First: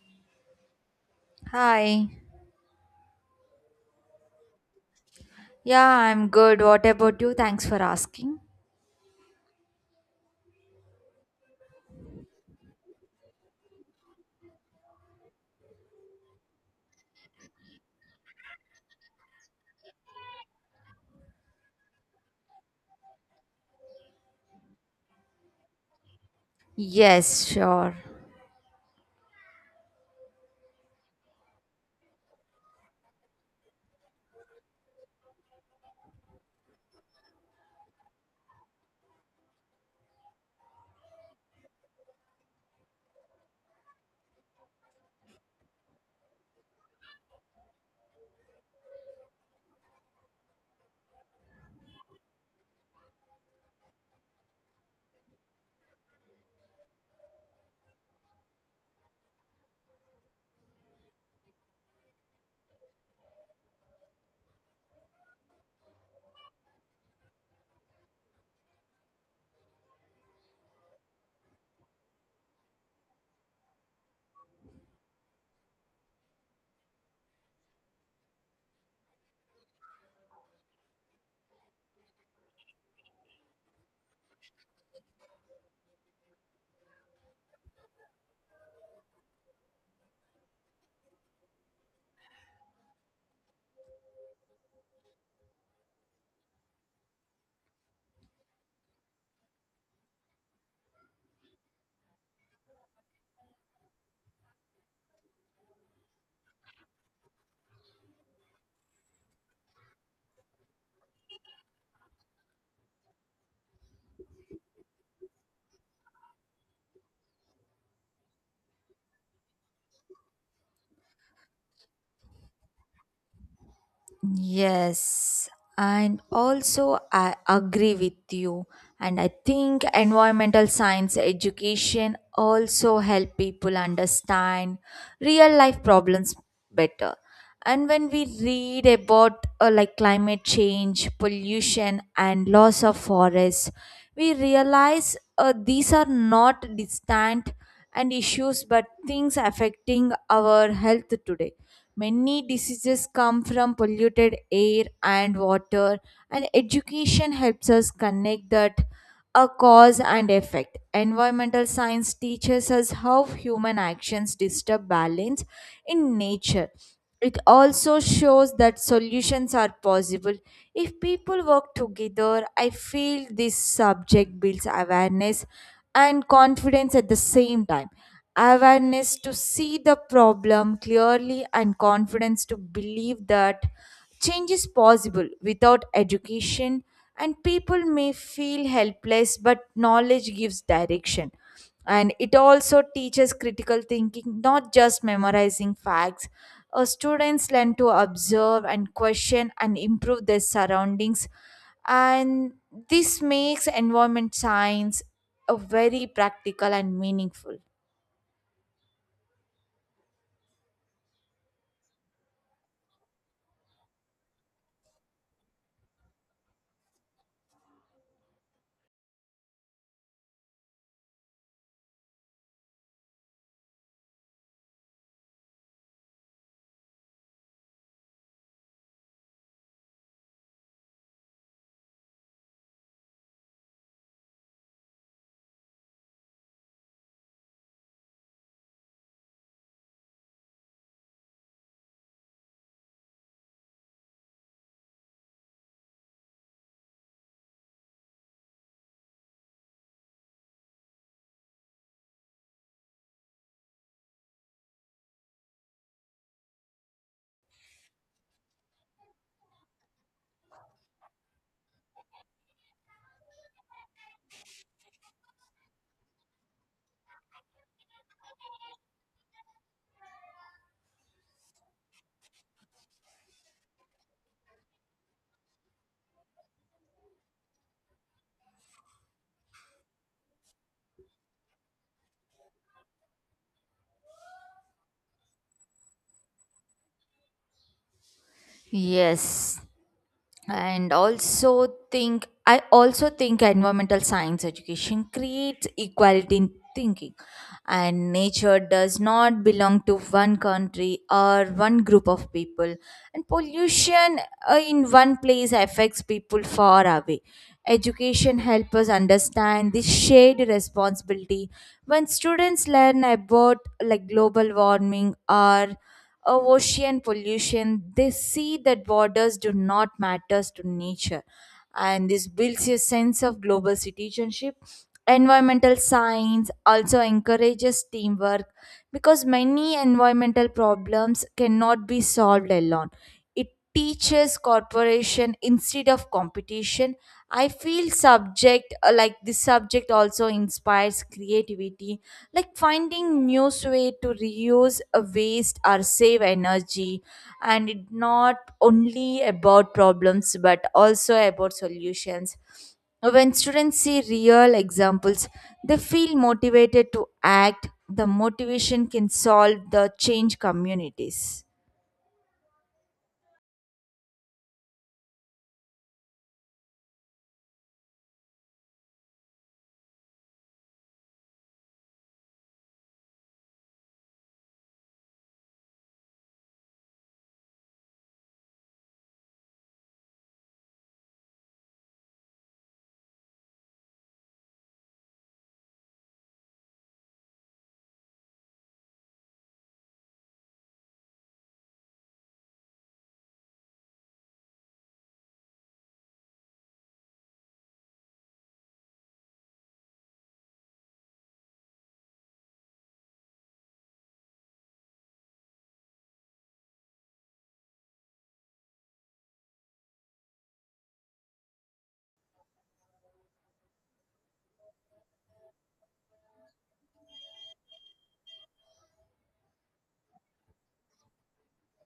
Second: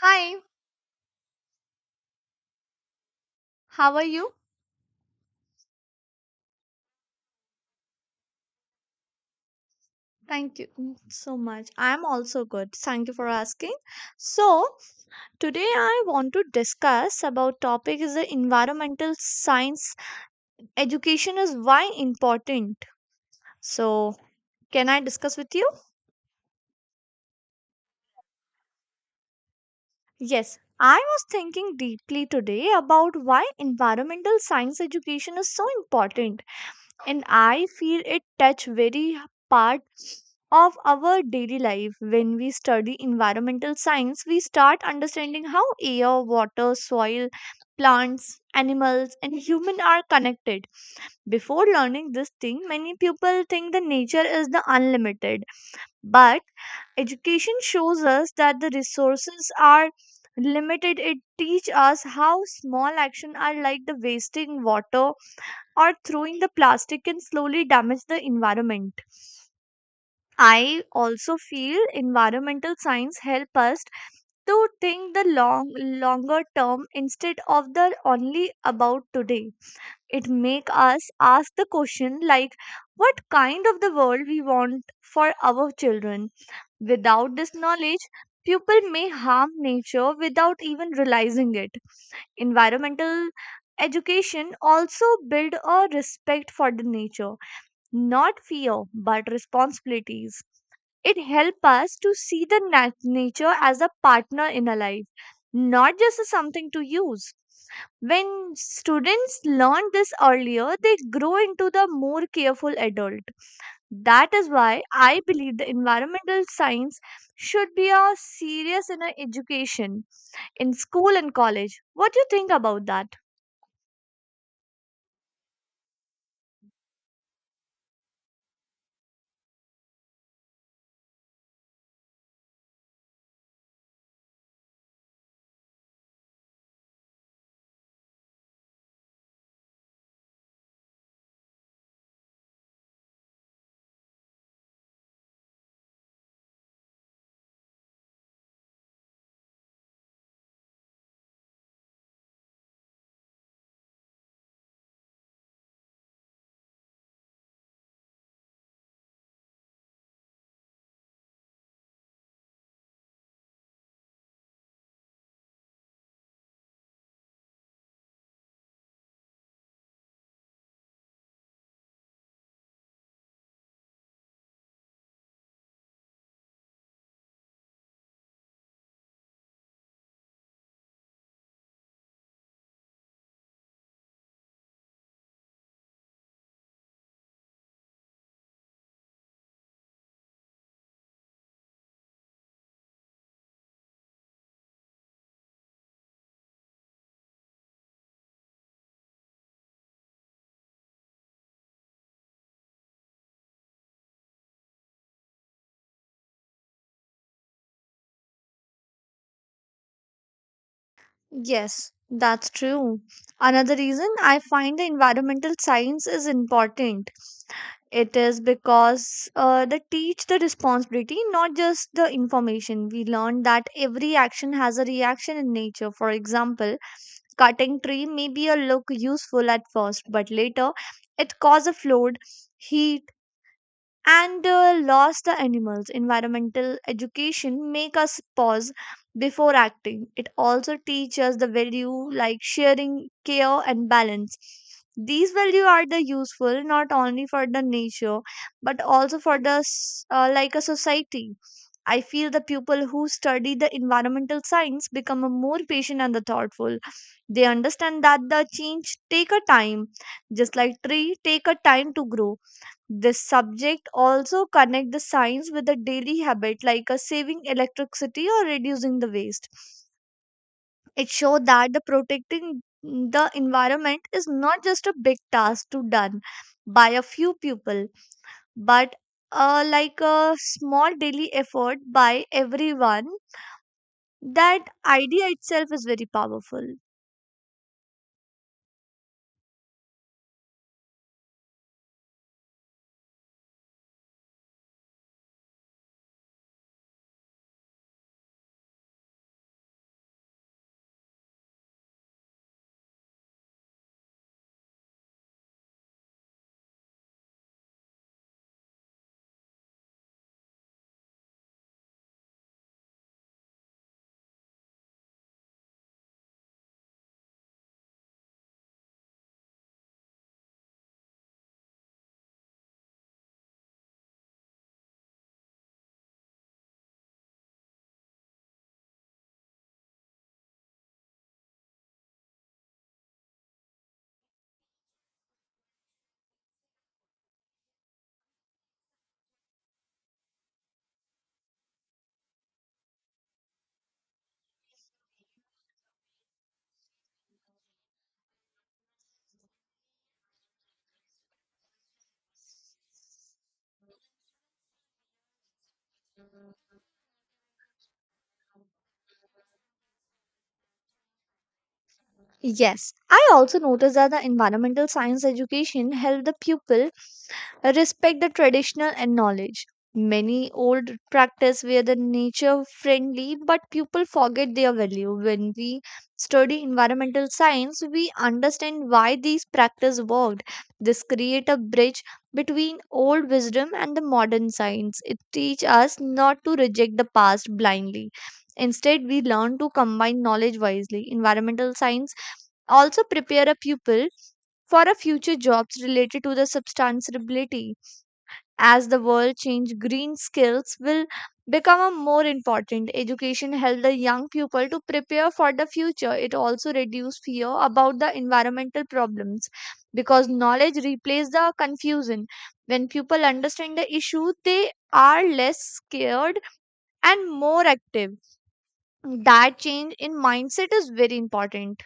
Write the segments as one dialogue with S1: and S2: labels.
S1: Hi,
S2: Hi.
S1: how are you?
S2: Yeah, I'm good. What about you? Thanks for asking.
S1: Thank you so much. I'm also good. Thank you for asking. So, today I want to discuss about topic is the environmental science education is why important. So, can I discuss with you?
S2: Yes, sure.
S1: Yes. I was thinking deeply today about why environmental science education is so important. And I feel it touch very part of our daily life. When we study environmental science, we start understanding how air, water, soil, plants, animals, and human are connected. Before learning this thing, many people think the nature is the unlimited, but education shows us that the resources are limited. It teach us how small action are, like the wasting water or throwing the plastic, can slowly damage the environment. I also feel environmental science help us to think the longer term instead of the only about today. It make us ask the question, like what kind of the world we want for our children. Without this knowledge, people may harm nature without even realizing it. Environmental education also build a respect for the nature, not fear but responsibilities. It helps us to see the nature as a partner in our life, not just as something to use. When students learn this earlier, they grow into the more careful adult. That is why I believe the environmental science should be a serious in our education, in school and college. What do you think about that?
S2: Yes, and also I agree with you. And I think environmental science education also help people understand real life problems better. And when we read about like climate change, pollution, and loss of forests, we realize these are not distant and issues, but things affecting our health today. Many diseases come from polluted air and water, and education helps us connect that a cause and effect. Environmental science teaches us how human actions disturb balance in nature. It also shows that solutions are possible. If people work together, I feel this subject builds awareness and confidence at the same time. Awareness to see the problem clearly and confidence to believe that change is possible without education, and people may feel helpless, but knowledge gives direction. And it also teaches critical thinking, not just memorizing facts. Students learn to observe and question and improve their surroundings, and this makes environment science a very practical and meaningful.
S1: Yes, that's true. Another reason I find the environmental science is important. It is because they teach the responsibility, not just the information. We learn that every action has a reaction in nature. For example, cutting tree may be a look useful at first, but later it cause a flood, heat, and lost the animals. Environmental education make us pause before acting. It also teaches the value, like sharing, care, and balance. These value are the useful not only for the nature, but also for the like a society. I feel the people who study the environmental science become a more patient and the thoughtful. They understand that the change take a time, just like tree take a time to grow. This subject also connect the science with a daily habit, like a saving electricity or reducing the waste. It showed that the protecting the environment is not just a big task to done by a few people, but like a small daily effort by everyone. That idea itself is very powerful.
S2: Yes, and also think I also think environmental science education creates equality in thinking, and nature does not belong to one country or one group of people, and pollution, in one place affects people far away. Education helps us understand this shared responsibility when students learn about like global warming or of ocean pollution. They see that borders do not matter to nature. And this builds a sense of global citizenship. Environmental science also encourages teamwork because many environmental problems cannot be solved alone. It teaches corporation instead of competition. I feel subject like this subject also inspires creativity, like finding new way to reuse, waste, or save energy, and it not only about problems but also about solutions. When students see real examples, they feel motivated to act. The motivation can solve the change communities.
S1: Yes, I also noticed that the environmental science education helped the pupil respect the traditional and knowledge. Many old practice were the nature friendly, but people forget their value. When we study environmental science, we understand why these practice worked. This create a bridge between old wisdom and the modern science. It teach us not to reject the past blindly. Instead, we learn to combine knowledge wisely. Environmental science also prepare a pupil for a future jobs related to the sustainability. As the world change, green skills will become a more important. Education help the young people to prepare for the future. It also reduce fear about the environmental problems, because knowledge replaces the confusion. When people understand the issue, they are less scared and more active. That change in mindset is very important.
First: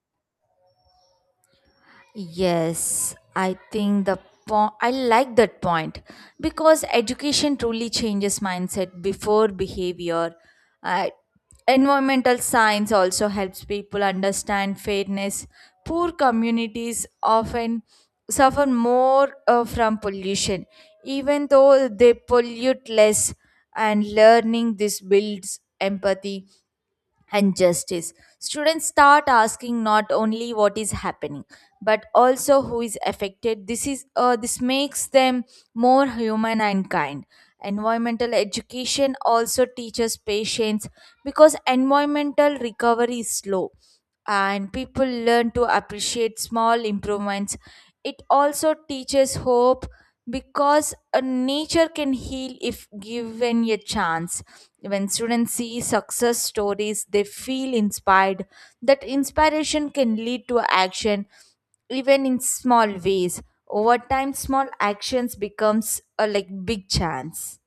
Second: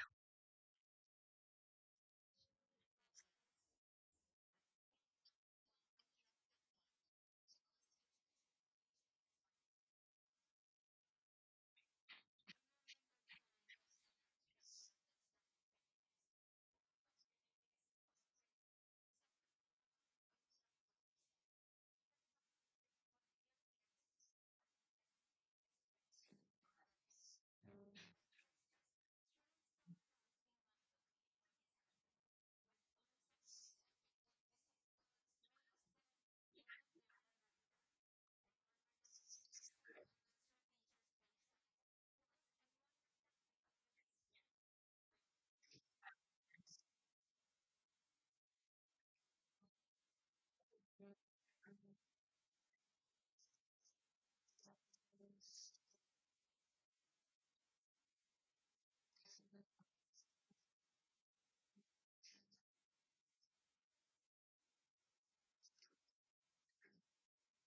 S2: Yes, I think the I like that point because education truly changes mindset before behavior. Uh, Environmental science also helps people understand fairness. Poor communities often suffer more from pollution, even though they pollute less, and learning this builds empathy and justice. Students start asking not only what is happening, but also who is affected. This makes them more human and kind. Environmental education also teaches patience because environmental recovery is slow, and people learn to appreciate small improvements. It also teaches hope because nature can heal if given a chance. When students see success stories, they feel inspired. That inspiration can lead to action even in small ways. Over time, small actions becomes a like big chance.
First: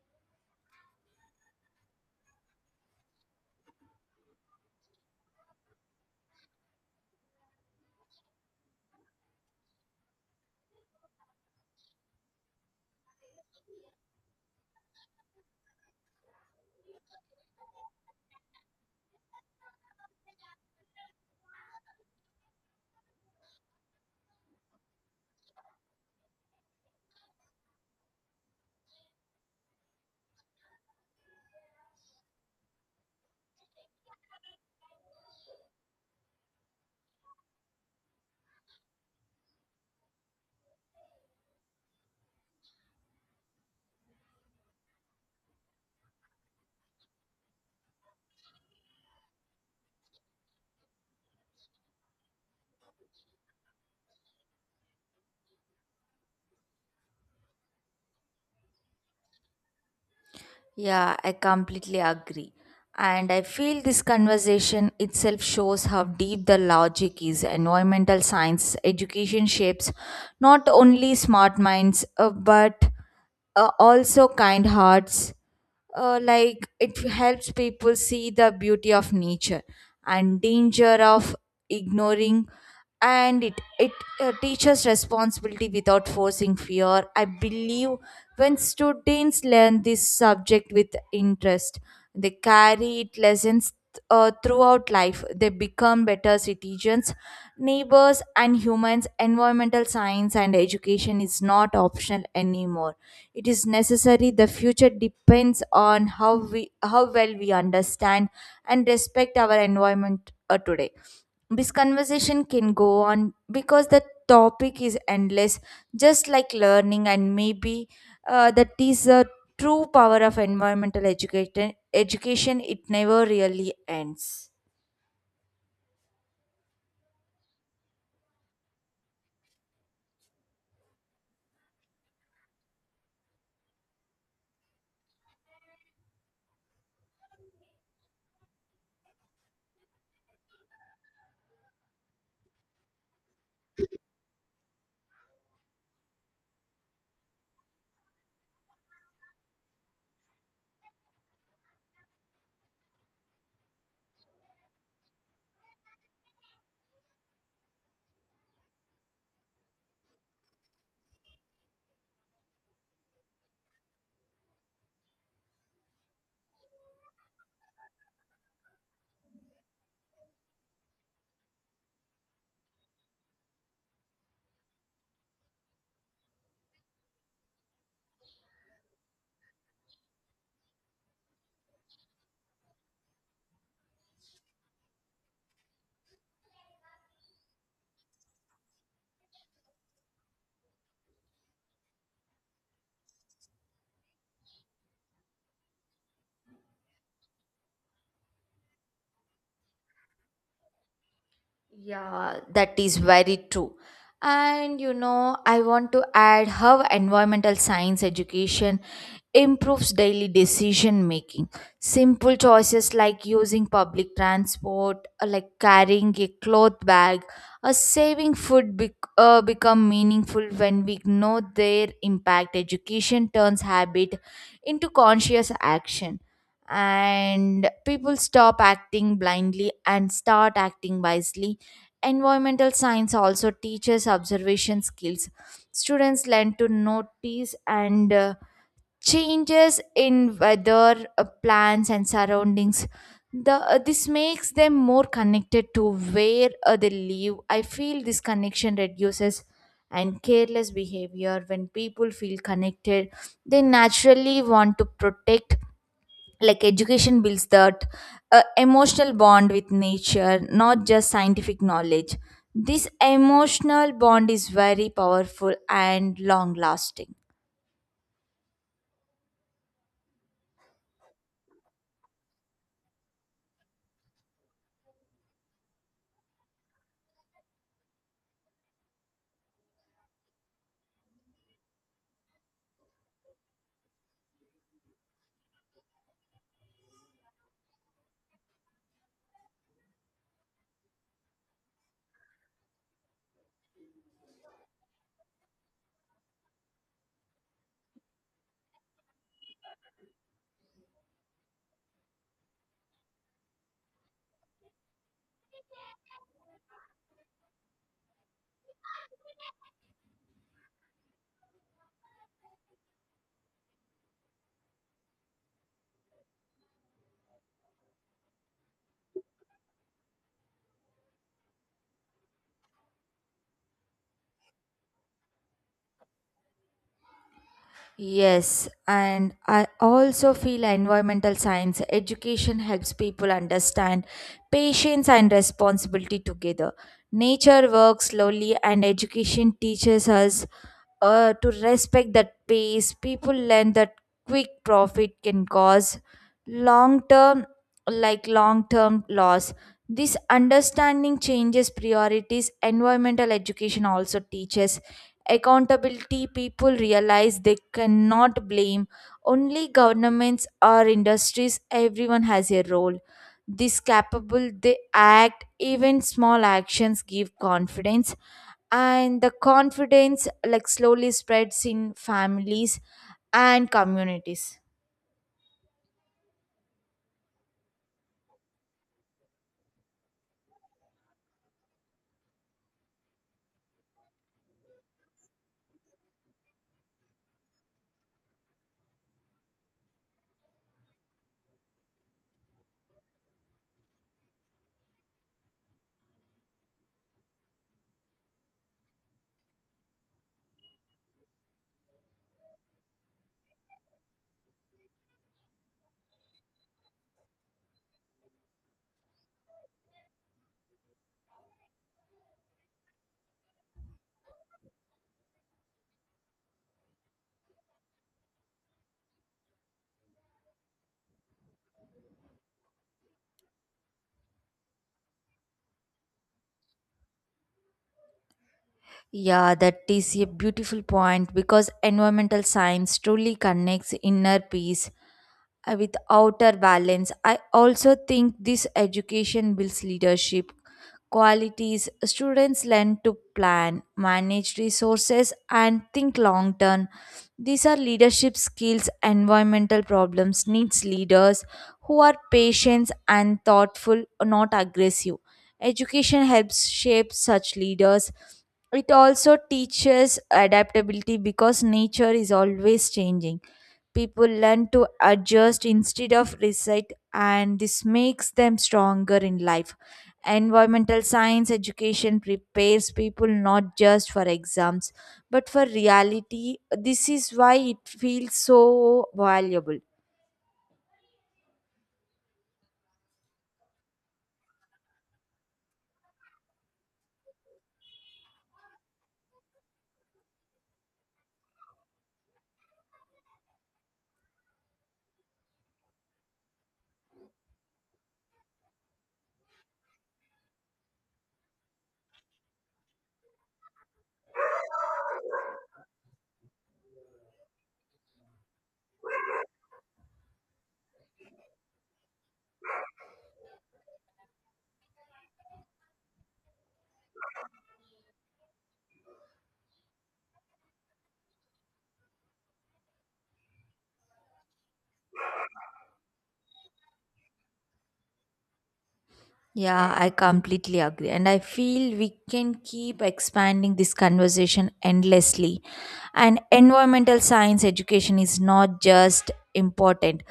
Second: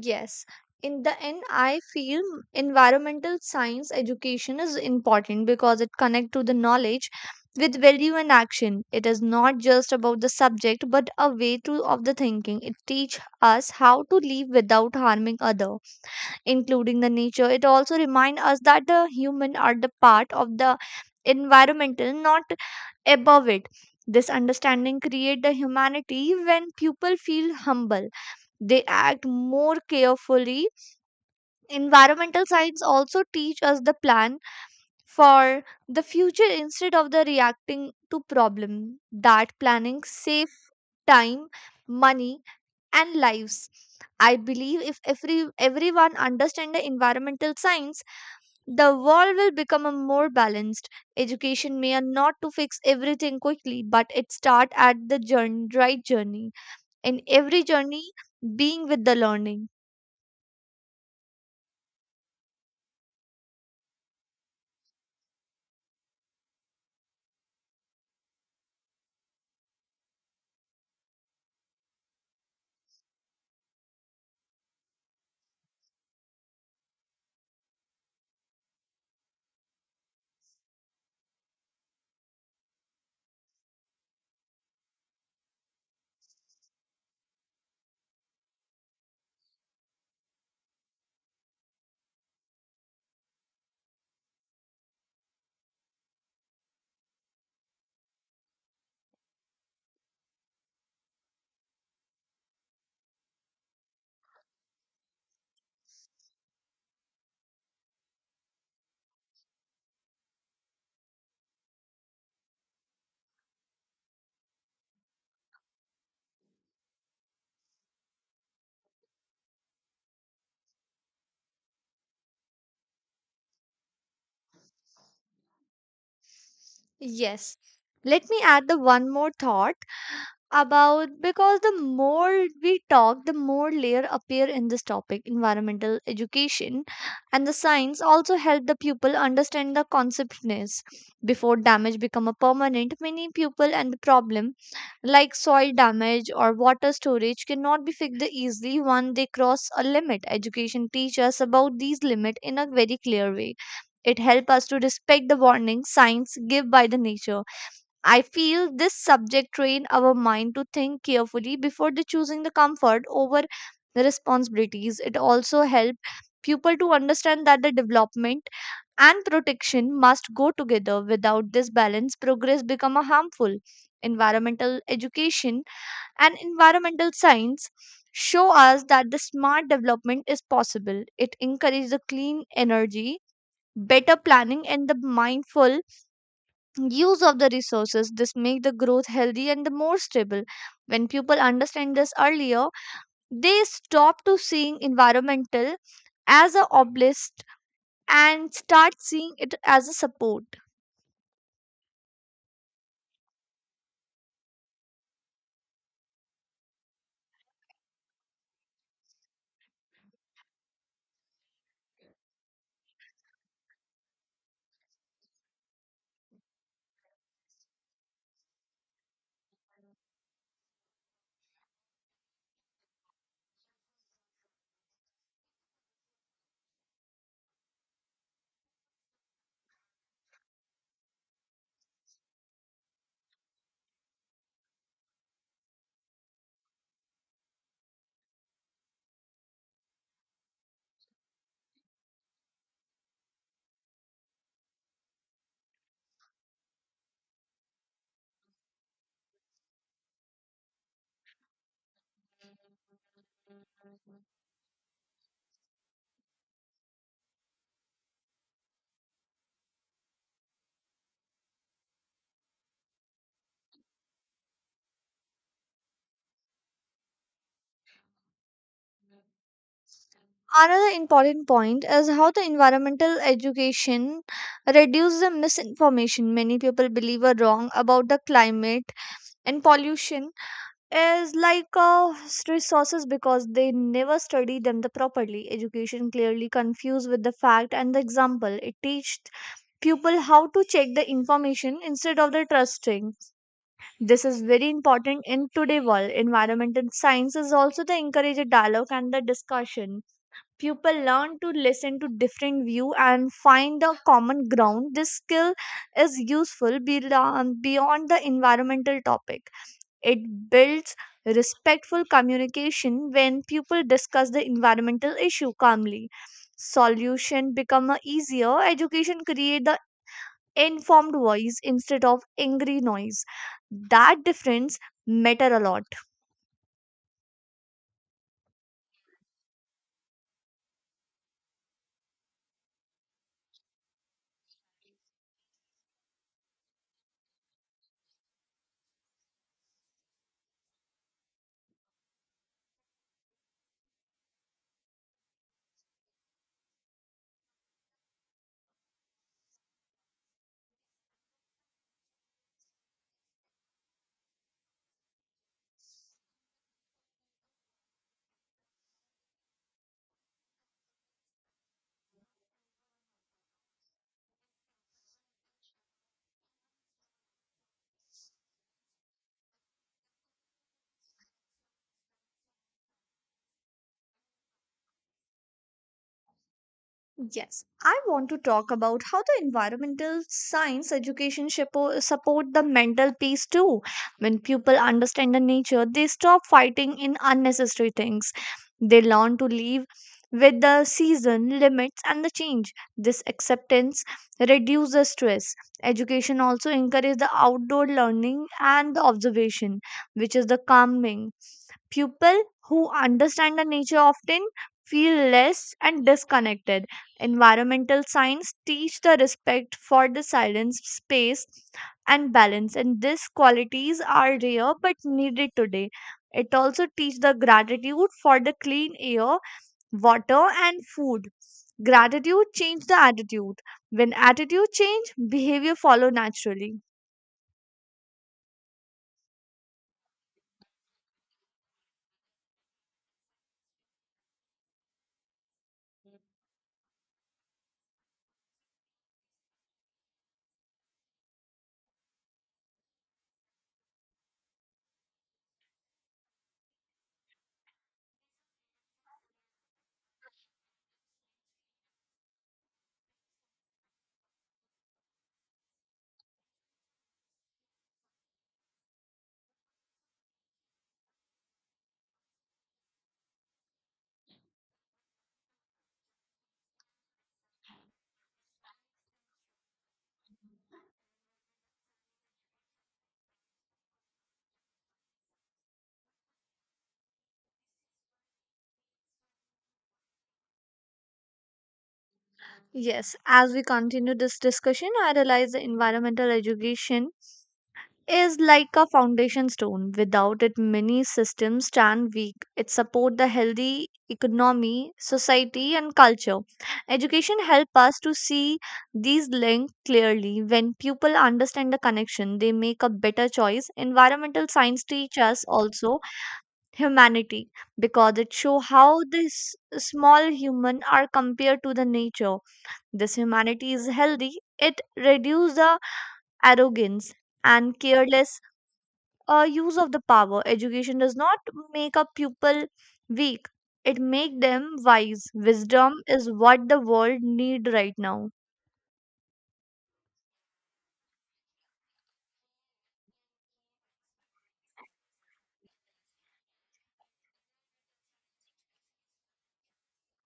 S1: Yes, in the end, I feel environmental science education is important because it connects to the knowledge with value and action. It is not just about the subject, but a way to of the thinking. It teach us how to live without harming other, including the nature. It also remind us that the human are the part of the environmental, not above it. This understanding create the humanity. When people feel humble, they act more carefully. Environmental science also teach us the plan for the future instead of the reacting to problem. That planning save time, money, and lives. I believe if everyone understand the environmental science, the world will become a more balanced. Education may not to fix everything quickly, but it start at the journey, right journey. In every journey, being with the learning.
S2: Yeah, I completely agree. And I feel this conversation itself shows how deep the logic is. Environmental science education shapes not only smart minds, but also kind hearts. Like it helps people see the beauty of nature and danger of ignoring, and it teaches responsibility without forcing fear. I believe when students learn this subject with interest, they carry it lessons throughout life. They become better citizens, neighbors, and humans. Environmental science and education is not optional anymore. It is necessary. The future depends on how well we understand and respect our environment, today. This conversation can go on because the topic is endless, just like learning. And maybe that is the true power of environmental education. It never really ends.
S1: Yes. Let me add the one more thought, about because the more we talk, the more layer appear in this topic environmental education. And the science also help the pupil understand the conceptness before damage become a permanent. Many pupil and the problem, like soil damage or water storage, cannot be fixed easily when they cross a limit. Education teach us about these limit in a very clear way. It helps us to respect the warning signs give by the nature. I feel this subject train our mind to think carefully before the choosing the comfort over the responsibilities. It also helps people to understand that the development and protection must go together. Without this balance, progress become a harmful. Environmental education and environmental science show us that the smart development is possible. It encourages the clean energy, better planning, and the mindful use of the resources. This make the growth healthy and the more stable. When people understand this earlier, they stop to seeing environmental as a obelisk and start seeing it as a support.
S2: Yeah, that is very true. And you know, I want to add how environmental science education improves daily decision making. Simple choices like using public transport, like carrying a cloth bag, or saving food become meaningful when we know their impact. Education turns habit into conscious action, and people stop acting blindly and start acting wisely. Environmental science also teaches observation skills. Students learn to notice and changes in weather, plans and surroundings. The uh, this makes them more connected to where they live. I feel this connection reduces and careless behavior. When people feel connected, they naturally want to protect, like education builds that emotional bond with nature, not just scientific knowledge. This emotional bond is very powerful and long lasting.
S1: Another important point is how the environmental education reduces the misinformation. Many people believe are wrong about the climate and pollution is like resources, because they never study them the properly. Education clearly confused with the fact and the example. It teaches people how to check the information instead of the trusting. This is very important in today's world. Environmental science is also the encourage a dialogue and the discussion. People learn to listen to different view and find the common ground. This skill is useful beyond the environmental topic. It builds respectful communication. When people discuss the environmental issue calmly, solution become a easier. Education create the informed voice instead of angry noise. That difference matter a lot.
S2: Yes, and I also feel environmental science education helps people understand patience and responsibility together. Nature works slowly, and education teaches us to respect that pace. People learn that quick profit can cause long term, long term loss. This understanding changes priorities. Environmental education also teaches accountability. People realize they cannot blame only governments or industries. Everyone has a role. This capable, they act. Even small actions give confidence, and the confidence like slowly spreads in families and communities.
S1: Yes, I want to talk about how the environmental science education support the mental peace too. When people understand the nature, they stop fighting in unnecessary things. They learn to live with the season, limits, and the change. This acceptance reduces stress. Education also encourages the outdoor learning and the observation, which is the calming. People who understand the nature often feel less and disconnected. Environmental science teach the respect for the silence, space, and balance, and these qualities are rare but needed today. It also teach the gratitude for the clean air, water, and food. Gratitude change the attitude. When attitude change, behavior follow naturally.
S2: Yeah, that is a beautiful point because environmental science truly connects inner peace with outer balance. I also think this education builds leadership qualities. Students learn to plan, manage resources, and think long term. These are leadership skills. Environmental problems needs leaders who are patient and thoughtful, not aggressive. Education helps shape such leaders. It also teaches adaptability because nature is always changing. People learn to adjust instead of resist, and this makes them stronger in life. Environmental science education prepares people not just for exams but for reality. This is why it feels so valuable.
S1: Yes, as we continue this discussion, I realize the environmental education is like a foundation stone. Without it, many systems stand weak. It supports the healthy economy, society, and culture. Education help us to see these links clearly. When people understand the connection, they make a better choice. Environmental science teach us also humanity, because it show how this small human are compared to the nature. This humanity is healthy. It reduce the arrogance and careless use of the power. Education does not make a pupil weak; it make them wise. Wisdom is what the world need right now.
S2: Yeah, I completely agree. And I feel we can keep expanding this conversation endlessly. And environmental science education is not just important,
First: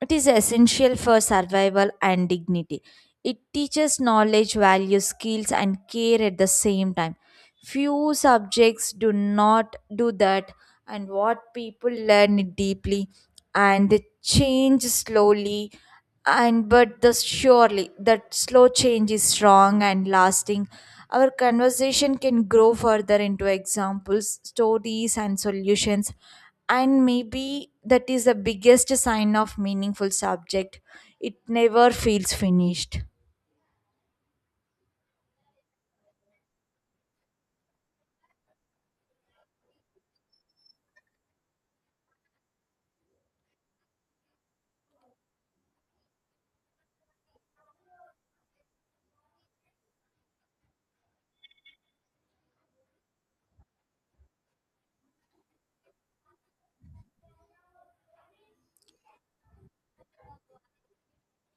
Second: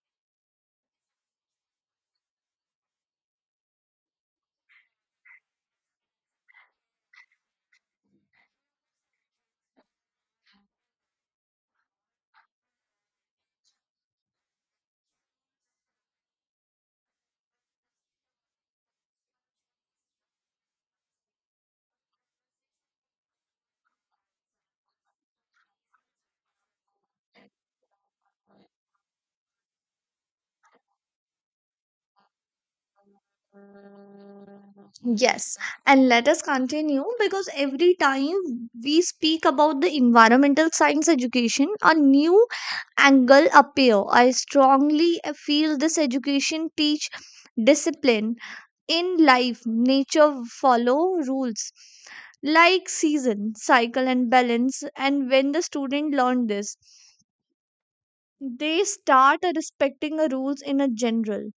S2: it is essential for survival and dignity. It teaches knowledge, values, skills, and care at the same time. Few subjects do not do that, and what people learn deeply and change slowly and but the surely that slow change is strong and lasting. Our conversation can grow further into examples, stories, and solutions, and maybe that is the biggest sign of meaningful subject. It never feels finished.
S1: Yes, and let us continue, because every time we speak about the environmental science education, a new angle appear. I strongly feel this education teach discipline in life. Nature follow rules, like season, cycle, and balance. And when the student learn this, they start respecting the rules in a general.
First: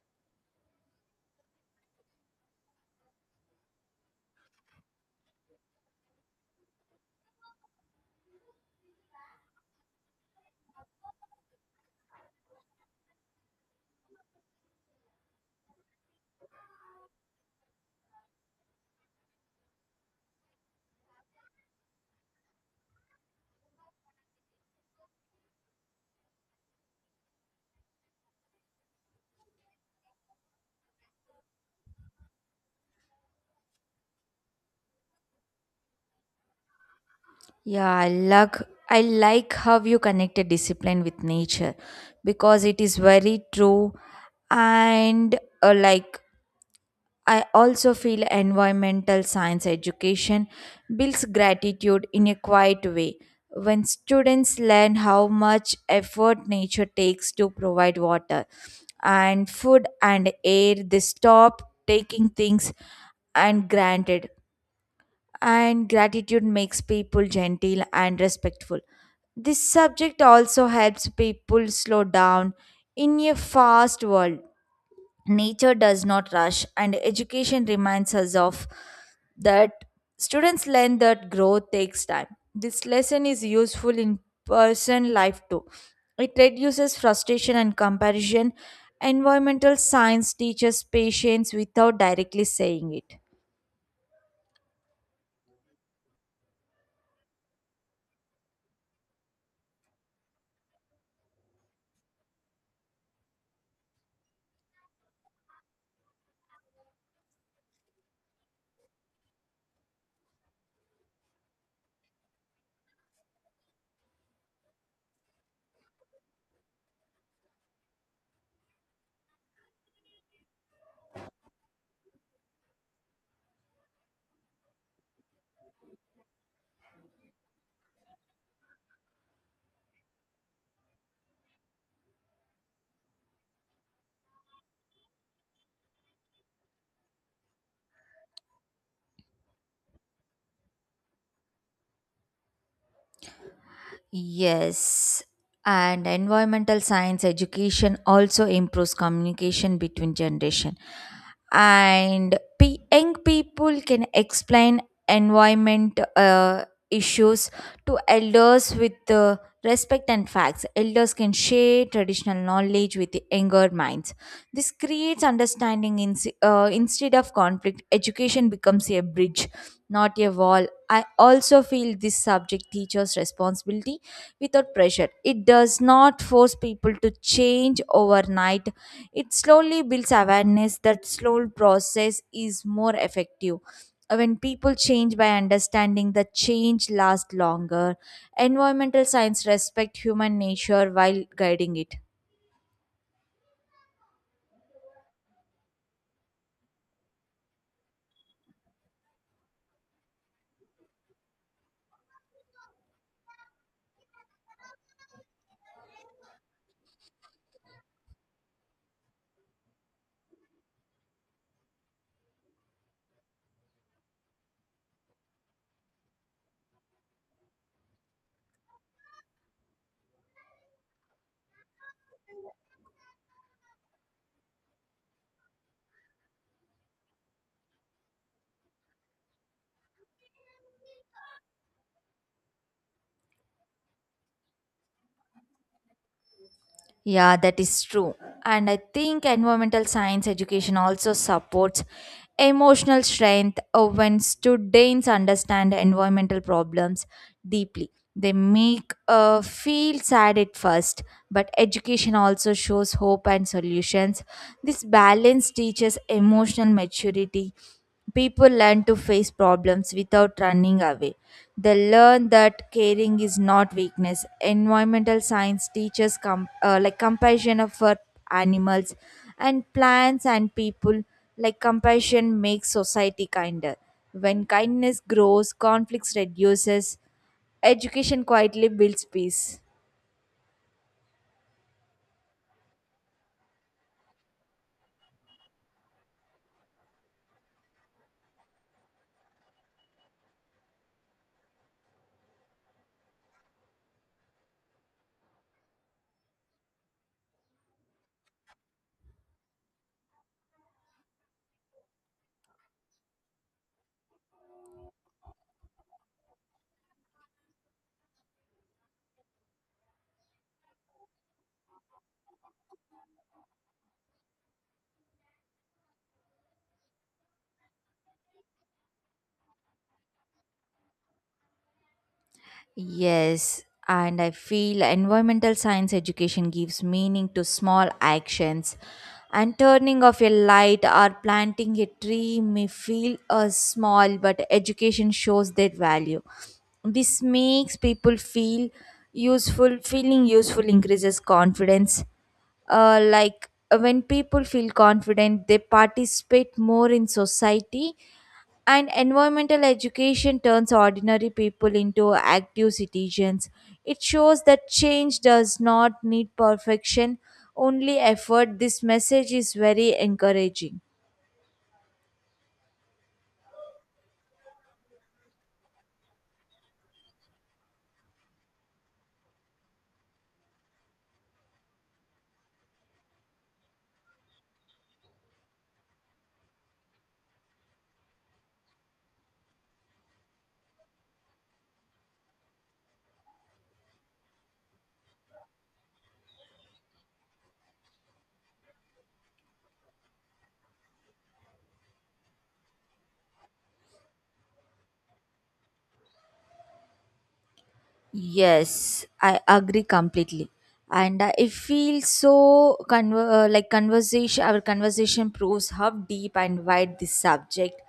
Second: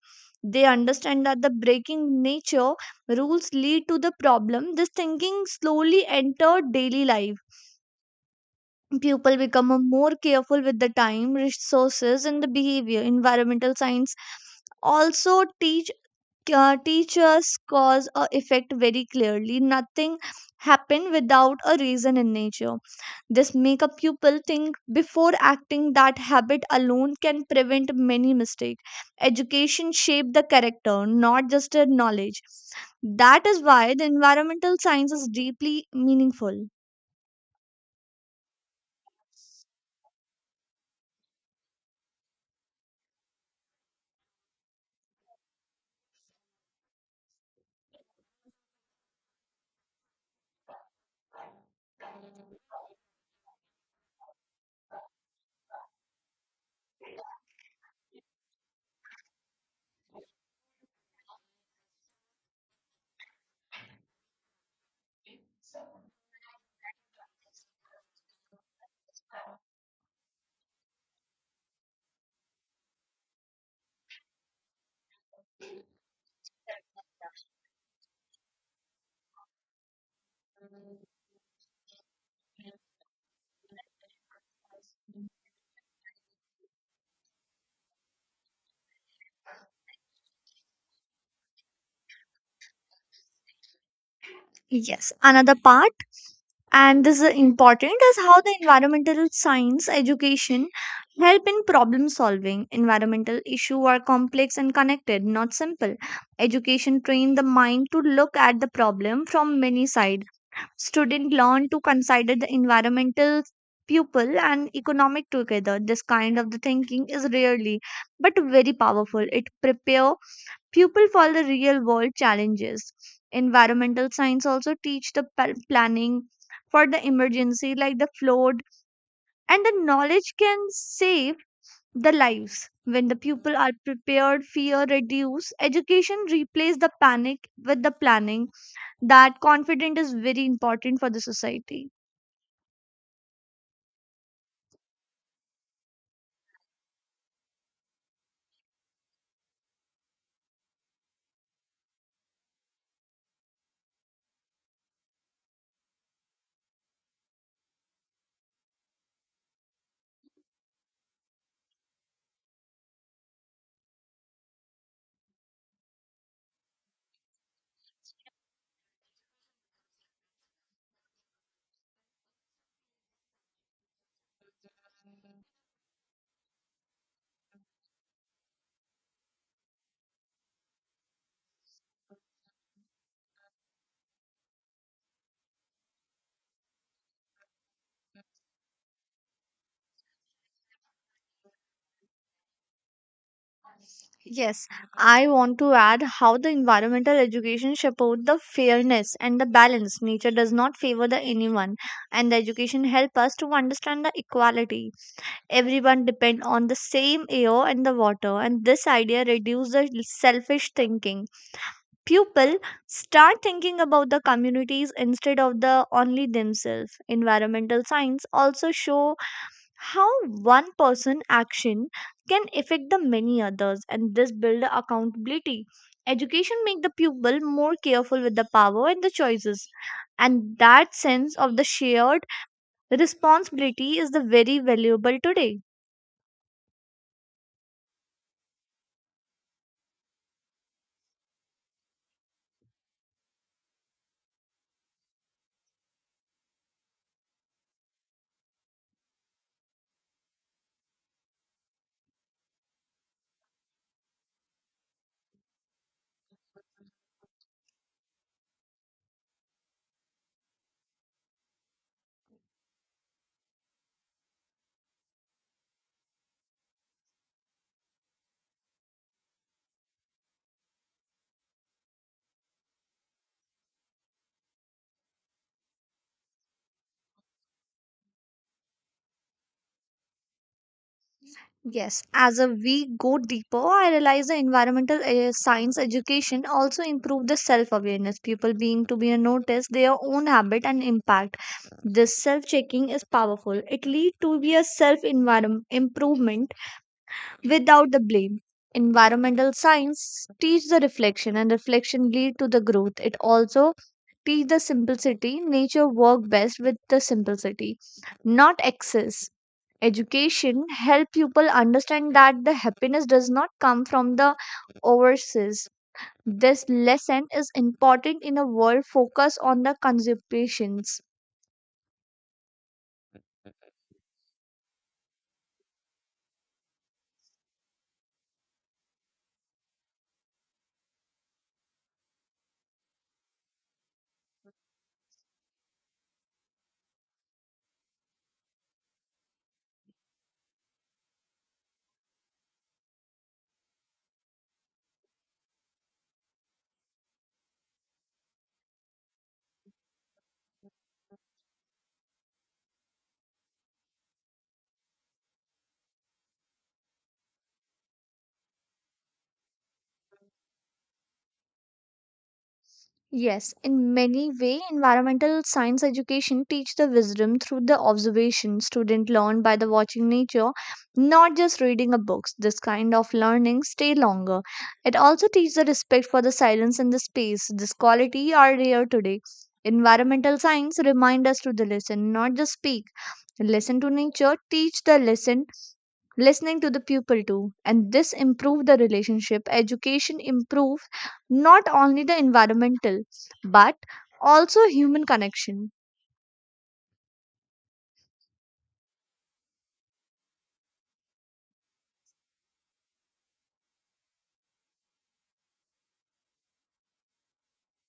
S1: They understand that the breaking nature rules lead to the problem. This thinking slowly enter daily life. People become a more careful with the time, resources, and the behavior. Environmental science also teach teachers cause or effect very clearly. Nothing happen without a reason in nature. This make a pupil think before acting. That habit alone can prevent many mistakes. Education shape the character, not just a knowledge. That is why the environmental science is deeply meaningful.
S2: Yeah, I like how you connected discipline with nature because it is very true. And like I also feel environmental science education builds gratitude in a quiet way. When students learn how much effort nature takes to provide water and food and air, they stop taking things and granted. And gratitude makes people gentle and respectful. This subject also helps people slow down in a fast world. Nature does not rush, and education reminds us of that. Students learn that growth takes time. This lesson is useful in person life too. It reduces frustration and comparison. Environmental science teaches patience without directly saying it.
S1: Yes, another part, and this is important, is how the environmental science education help in problem solving. Environmental issue are complex and connected, not simple. Education train the mind to look at the problem from many sides. Student learn to consider the environmental, pupil, and economic together. This kind of the thinking is rarely but very powerful. It prepare pupil for the real world challenges. Environmental science also teach the planning for the emergency, like the flood, and the knowledge can save the lives. When the pupil are prepared, fear reduce. Education replace the panic with the planning. That confidence is very important for the society.
S2: Yes, and environmental science education also improves communication between generation. And young people can explain environment issues to elders with respect and facts. Elders can share traditional knowledge with the younger minds. This creates understanding instead of conflict. Education becomes a bridge, not a wall. I also feel this subject teaches responsibility without pressure. It does not force people to change overnight. It slowly builds awareness that slow process is more effective. When people change by understanding, the change lasts longer. Environmental science respect human nature while guiding it.
S1: Yes, I want to add how the environmental education support the fairness and the balance. Nature does not favor the anyone, and the education help us to understand the equality. Everyone depend on the same air and the water, and this idea reduces the selfish thinking. People start thinking about the communities instead of the only themselves. Environmental science also show how one person action can affect the many others, and this build accountability. Education make the pupil more careful with the power and the choices, and that sense of the shared responsibility is the very valuable today.
S2: Yeah, that is true. And I think environmental science education also supports emotional strength when students understand environmental problems deeply. They make feel sad at first, but education also shows hope and solutions. This balance teaches emotional maturity. People learn to face problems without running away. They learn that caring is not weakness. Environmental science teaches compassion for animals and plants and people. Like compassion makes society kinder. When kindness grows, conflicts reduces. Education quietly builds peace.
S1: Yes, as a we go deeper, I realize the environmental science education also improve the self-awareness. People being to be notice their own habit and impact. This self-checking is powerful. It lead to be a self-environment improvement without the blame. Environmental science teach the reflection, and reflection lead to the growth. It also teach the simplicity. Nature work best with the simplicity, not excess. Education help people understand that the happiness does not come from the overseas. This lesson is important in a world focused on the consumptions.
S2: Yes, and I feel environmental science education gives meaning to small actions. And turning off a light or planting a tree may feel small, but education shows their value. This makes people feel useful. Feeling useful increases confidence. Like when people feel confident, they participate more in society, and environmental education turns ordinary people into active citizens. It shows that change does not need perfection, only effort. This message is very encouraging.
S1: Yes, in many way, environmental science education teach the wisdom through the observation. Student learn by the watching nature, not just reading a books. This kind of learning stay longer. It also teaches the respect for the silence and the space. This quality are rare today. Environmental science remind us to the listen, not just speak. Listen to nature, teach the lesson. Listening to the pupil too, and this improve the relationship. Education improve not only the environmental, but also human connection.
S2: Yes, I agree completely. And I feel our conversation proves how deep and wide this subject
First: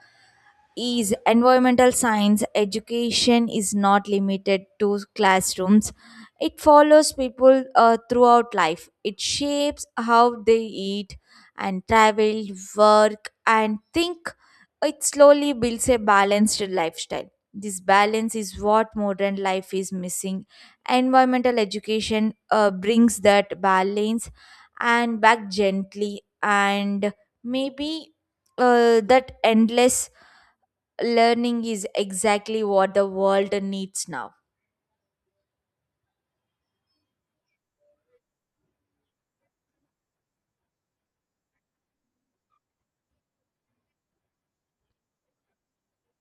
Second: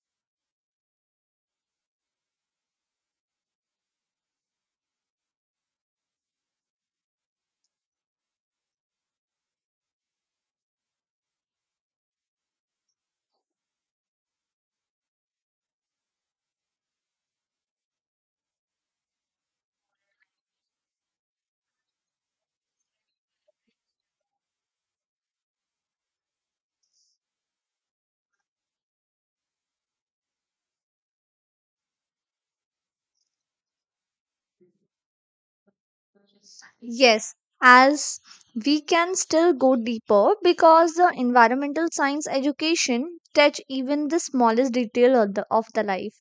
S2: is. Environmental science education is not limited to classrooms. It follows people throughout life. It shapes how they eat and travel, work and think. It slowly builds a balanced lifestyle. This balance is what modern life is missing. Environmental education brings that balance and back gently, and maybe that endless learning is exactly what the world needs now.
S1: Yes, as we can still go deeper because the environmental science education touch even the smallest detail of the life.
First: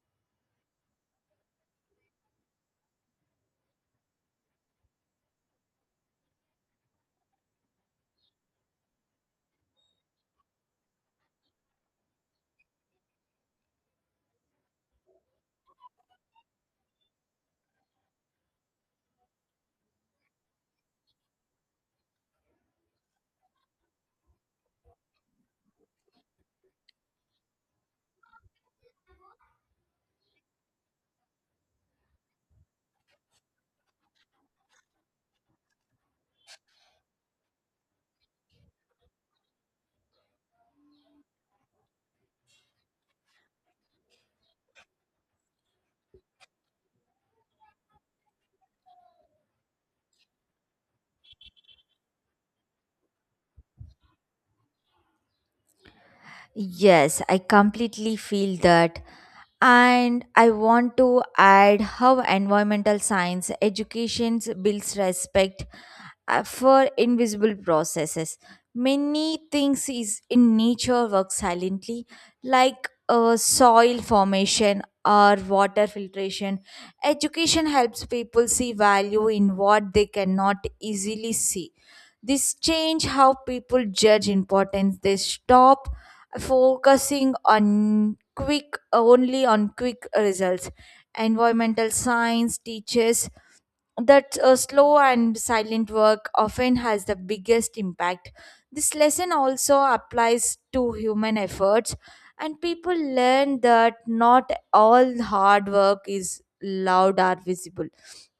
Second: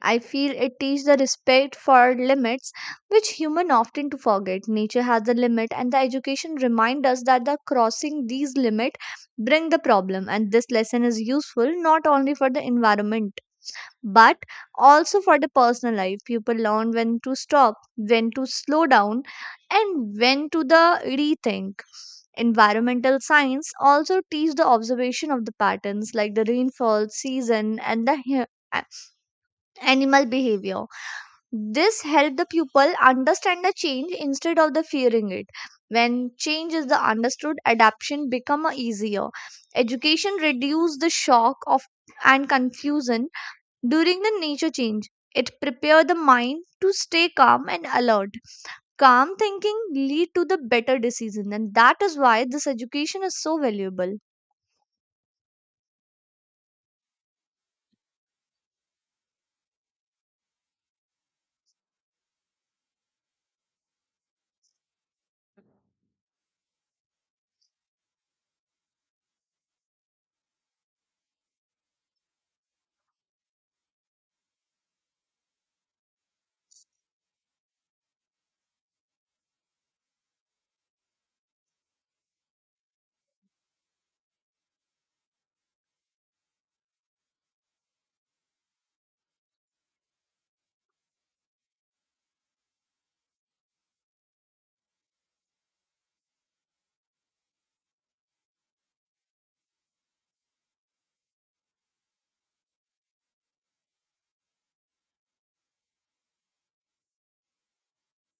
S1: I feel it teaches the respect for limits, which human often to forget. Nature has a limit, and the education remind us that the crossing these limit bring the problem. And this lesson is useful not only for the environment, but also for the personal life. People learn when to stop, when to slow down, and when to the rethink. Environmental science also teach the observation of the patterns, like the rainfall season and the a- animal behavior. This help the pupil understand the change instead of the fearing it. When change is the understood, adaptation become a easier. Education reduce the shock of and confusion during the nature change. It prepare the mind to stay calm and alert. Calm thinking lead to the better decision, and that is why this education is so valuable.
S2: Yes, I completely feel that. And I want to add how environmental science education builds respect for invisible processes. Many things is in nature work silently, like soil formation or water filtration. Education helps people see value in what they cannot easily see. This change how people judge importance. They stop focusing on quick results. Environmental science teaches that slow and silent work often has the biggest impact. This lesson also applies to human efforts, and people learn that not all hard work is loud or visible.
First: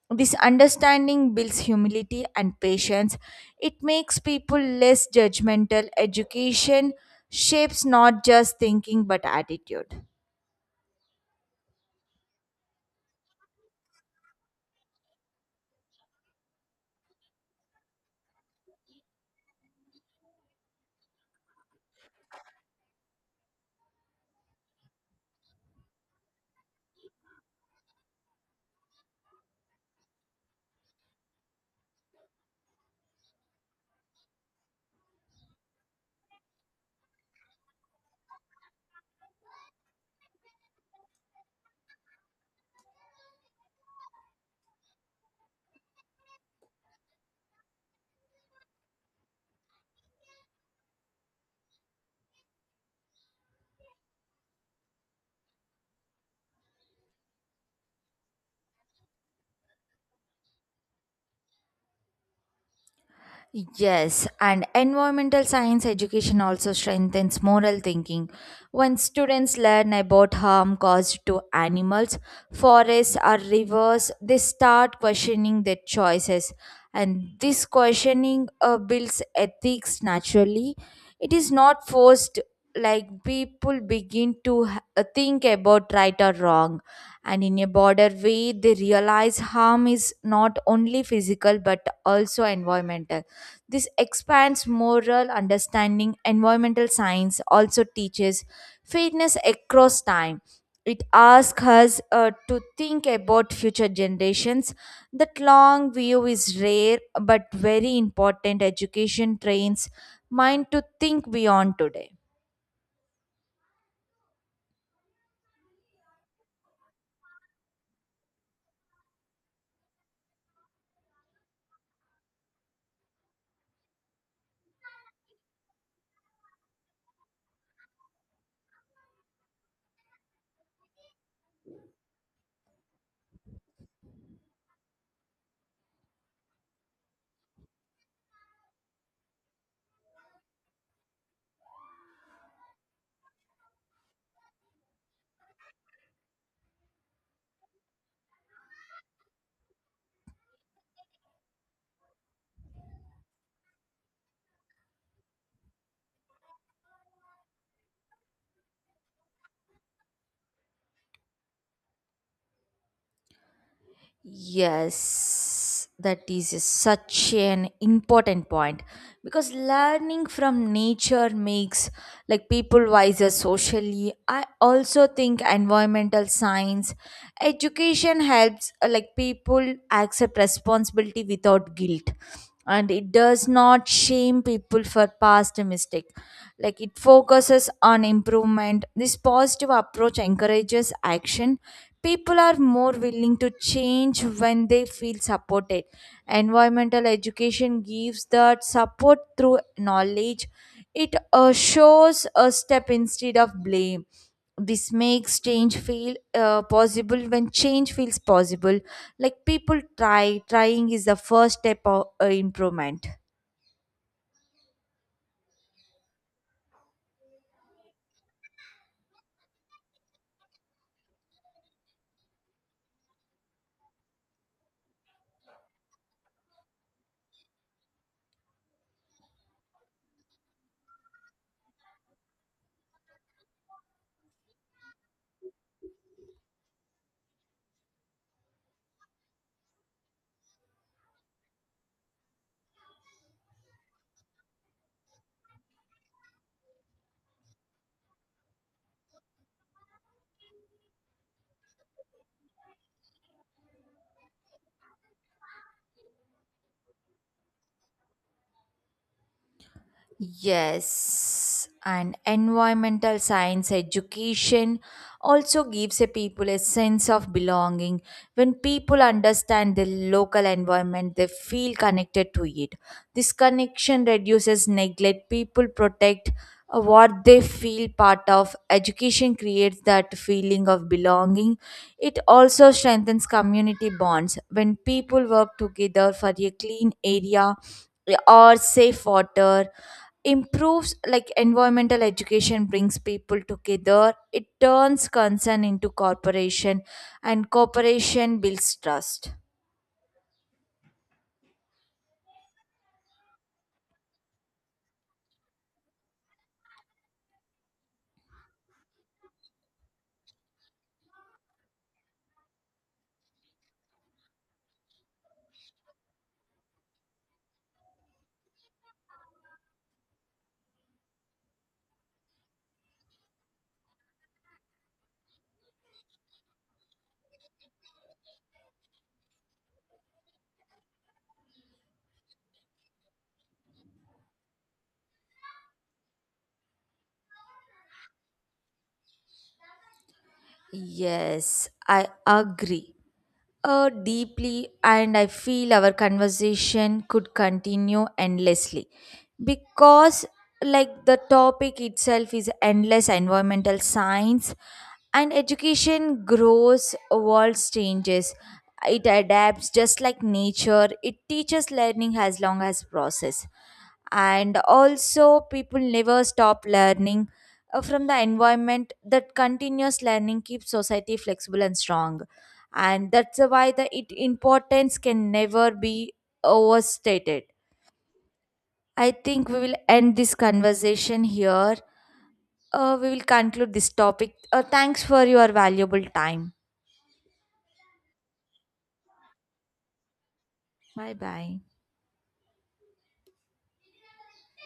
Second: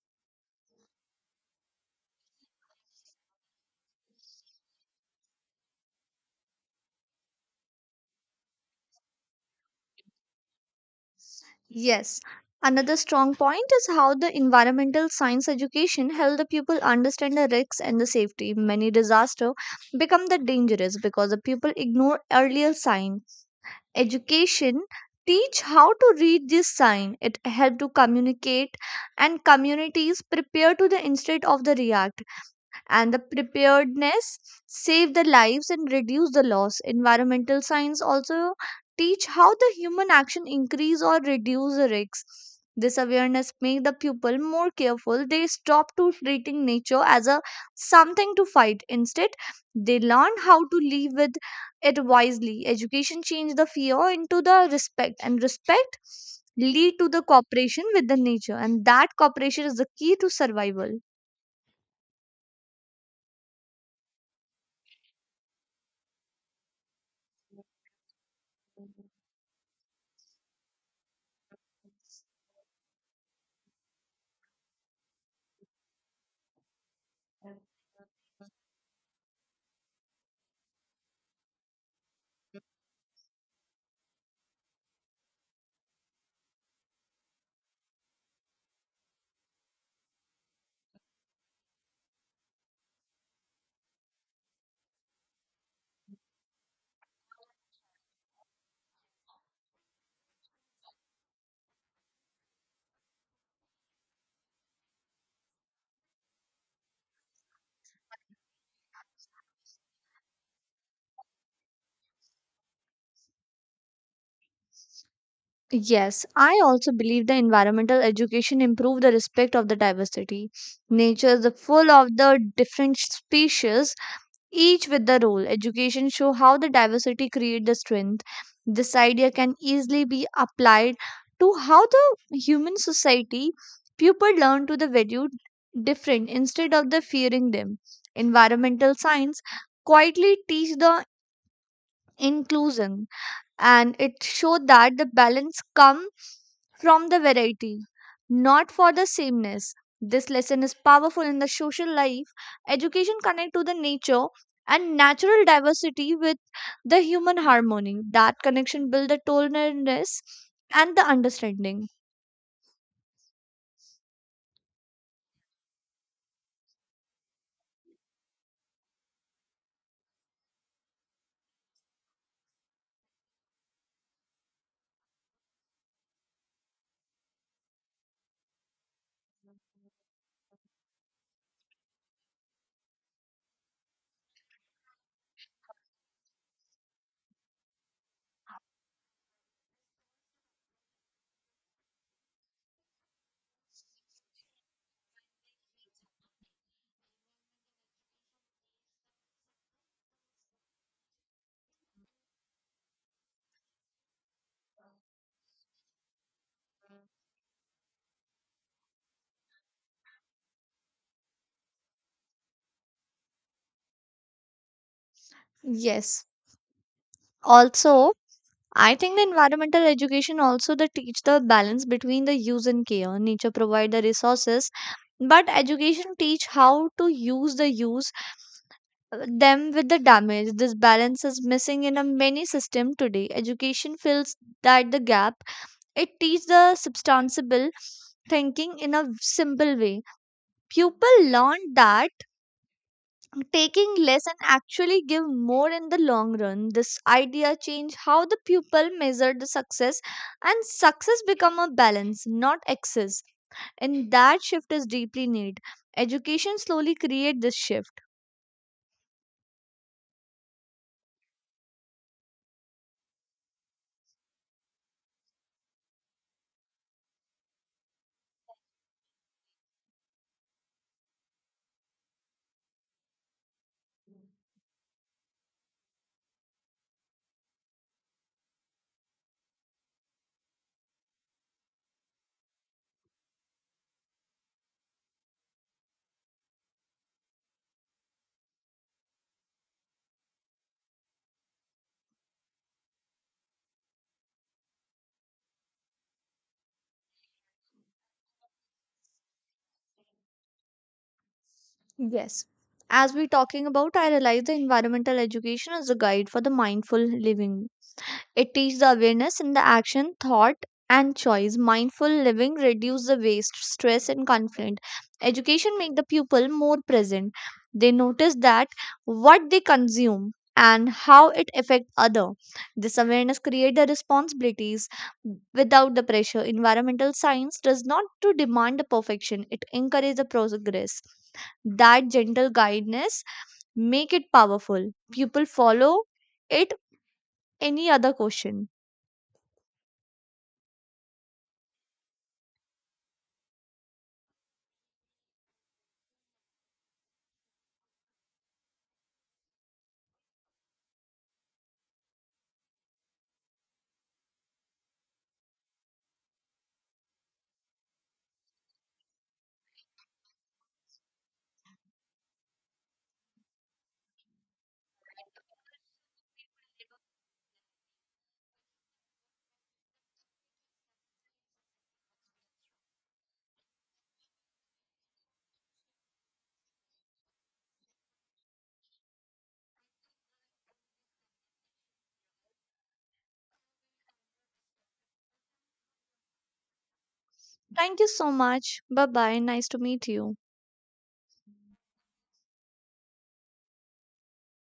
S2: This understanding builds humility and patience. It makes people less judgmental. Education shapes not just thinking but attitude.
S1: Yes. Another strong point is how the environmental science education help the people understand the risks and the safety. Many disaster become the dangerous because the people ignore earlier sign. Education teach how to read this sign. It help to communicate, and communities prepare to the instead of the react. And the preparedness save the lives and reduce the loss. Environmental science also teach how the human action increase or reduce the risks. This awareness make the pupil more careful. They stop to treating nature as a something to fight. Instead, they learn how to live with it wisely. Education change the fear into the respect, and respect lead to the cooperation with the nature, and that cooperation is the key to survival.
S2: Yes, and environmental science education also strengthens moral thinking. When students learn about harm caused to animals, forests, or rivers, they start questioning their choices. And this questioning builds ethics naturally. It is not forced, like people begin to think about right or wrong. And in a broader way, they realize harm is not only physical but also environmental. This expands moral understanding. Environmental science also teaches fairness across time. It asks us to think about future generations. That long view is rare but very important. Education trains mind to think beyond today.
S1: Yes, I also believe the environmental education improve the respect of the diversity. Nature is full of the different species, each with the role. Education show how the diversity create the strength. This idea can easily be applied to how the human society. People learn to the value different instead of the fearing them. Environmental science quietly teach the inclusion, and it showed that the balance come from the variety, not for the sameness. This lesson is powerful in the social life. Education connect to the nature and natural diversity with the human harmony. That connection build the tolerance and the understanding.
S2: Yes, that is such an important point because learning from nature makes like people wiser socially. I also think environmental science education helps like people accept responsibility without guilt, and it does not shame people for past mistake. Like it focuses on improvement. This positive approach encourages action. People are more willing to change when they feel supported. Environmental education gives that support through knowledge. It shows a step instead of blame. This makes change feel possible. When change feels possible, like people trying is the first step of improvement.
S1: Yes, also, I think the environmental education also the teach the balance between the use and care. Nature provide the resources, but education teach how to use the use them with the damage. This balance is missing in a many system today. Education fills that the gap. It teaches the substantial thinking in a simple way. People learn that taking less and actually give more in the long run. This idea change how the pupil measure the success, and success become a balance, not excess. And that shift is deeply need. Education slowly create this shift.
S2: Yes, and environmental science education also gives a people a sense of belonging. When people understand the local environment, they feel connected to it. This connection reduces neglect. People protect what they feel part of. Education creates that feeling of belonging. It also strengthens community bonds. When people work together for a clean area, or safe water, improves like environmental education brings people together. It turns concern into cooperation, and cooperation builds trust.
S1: Yes. As we're talking about, I realize the environmental education is a guide for the mindful living. It teaches the awareness in the action, thought, and choice. Mindful living reduce the waste, stress, and conflict. Education make the pupil more present. They notice that what they consume and how it affect other. This awareness create the responsibilities without the pressure. Environmental science does not to demand the perfection. It encourages the progress. That gentle guidance make it powerful. Pupil follow it. Any other question?
S2: Yes, I agree, deeply, and I feel our conversation could continue endlessly because, like, the topic itself is endless. Environmental science and education grows, world changes, it adapts just like nature, it teaches learning as long as process, and also people never stop learning from the environment. That continuous learning keeps society flexible and strong. And that's why the it importance can never be overstated. I think we will end this conversation here. We will conclude this topic. Thanks for your valuable time.
S1: Thank you so much. Bye bye. Nice to meet you.
S2: Bye bye.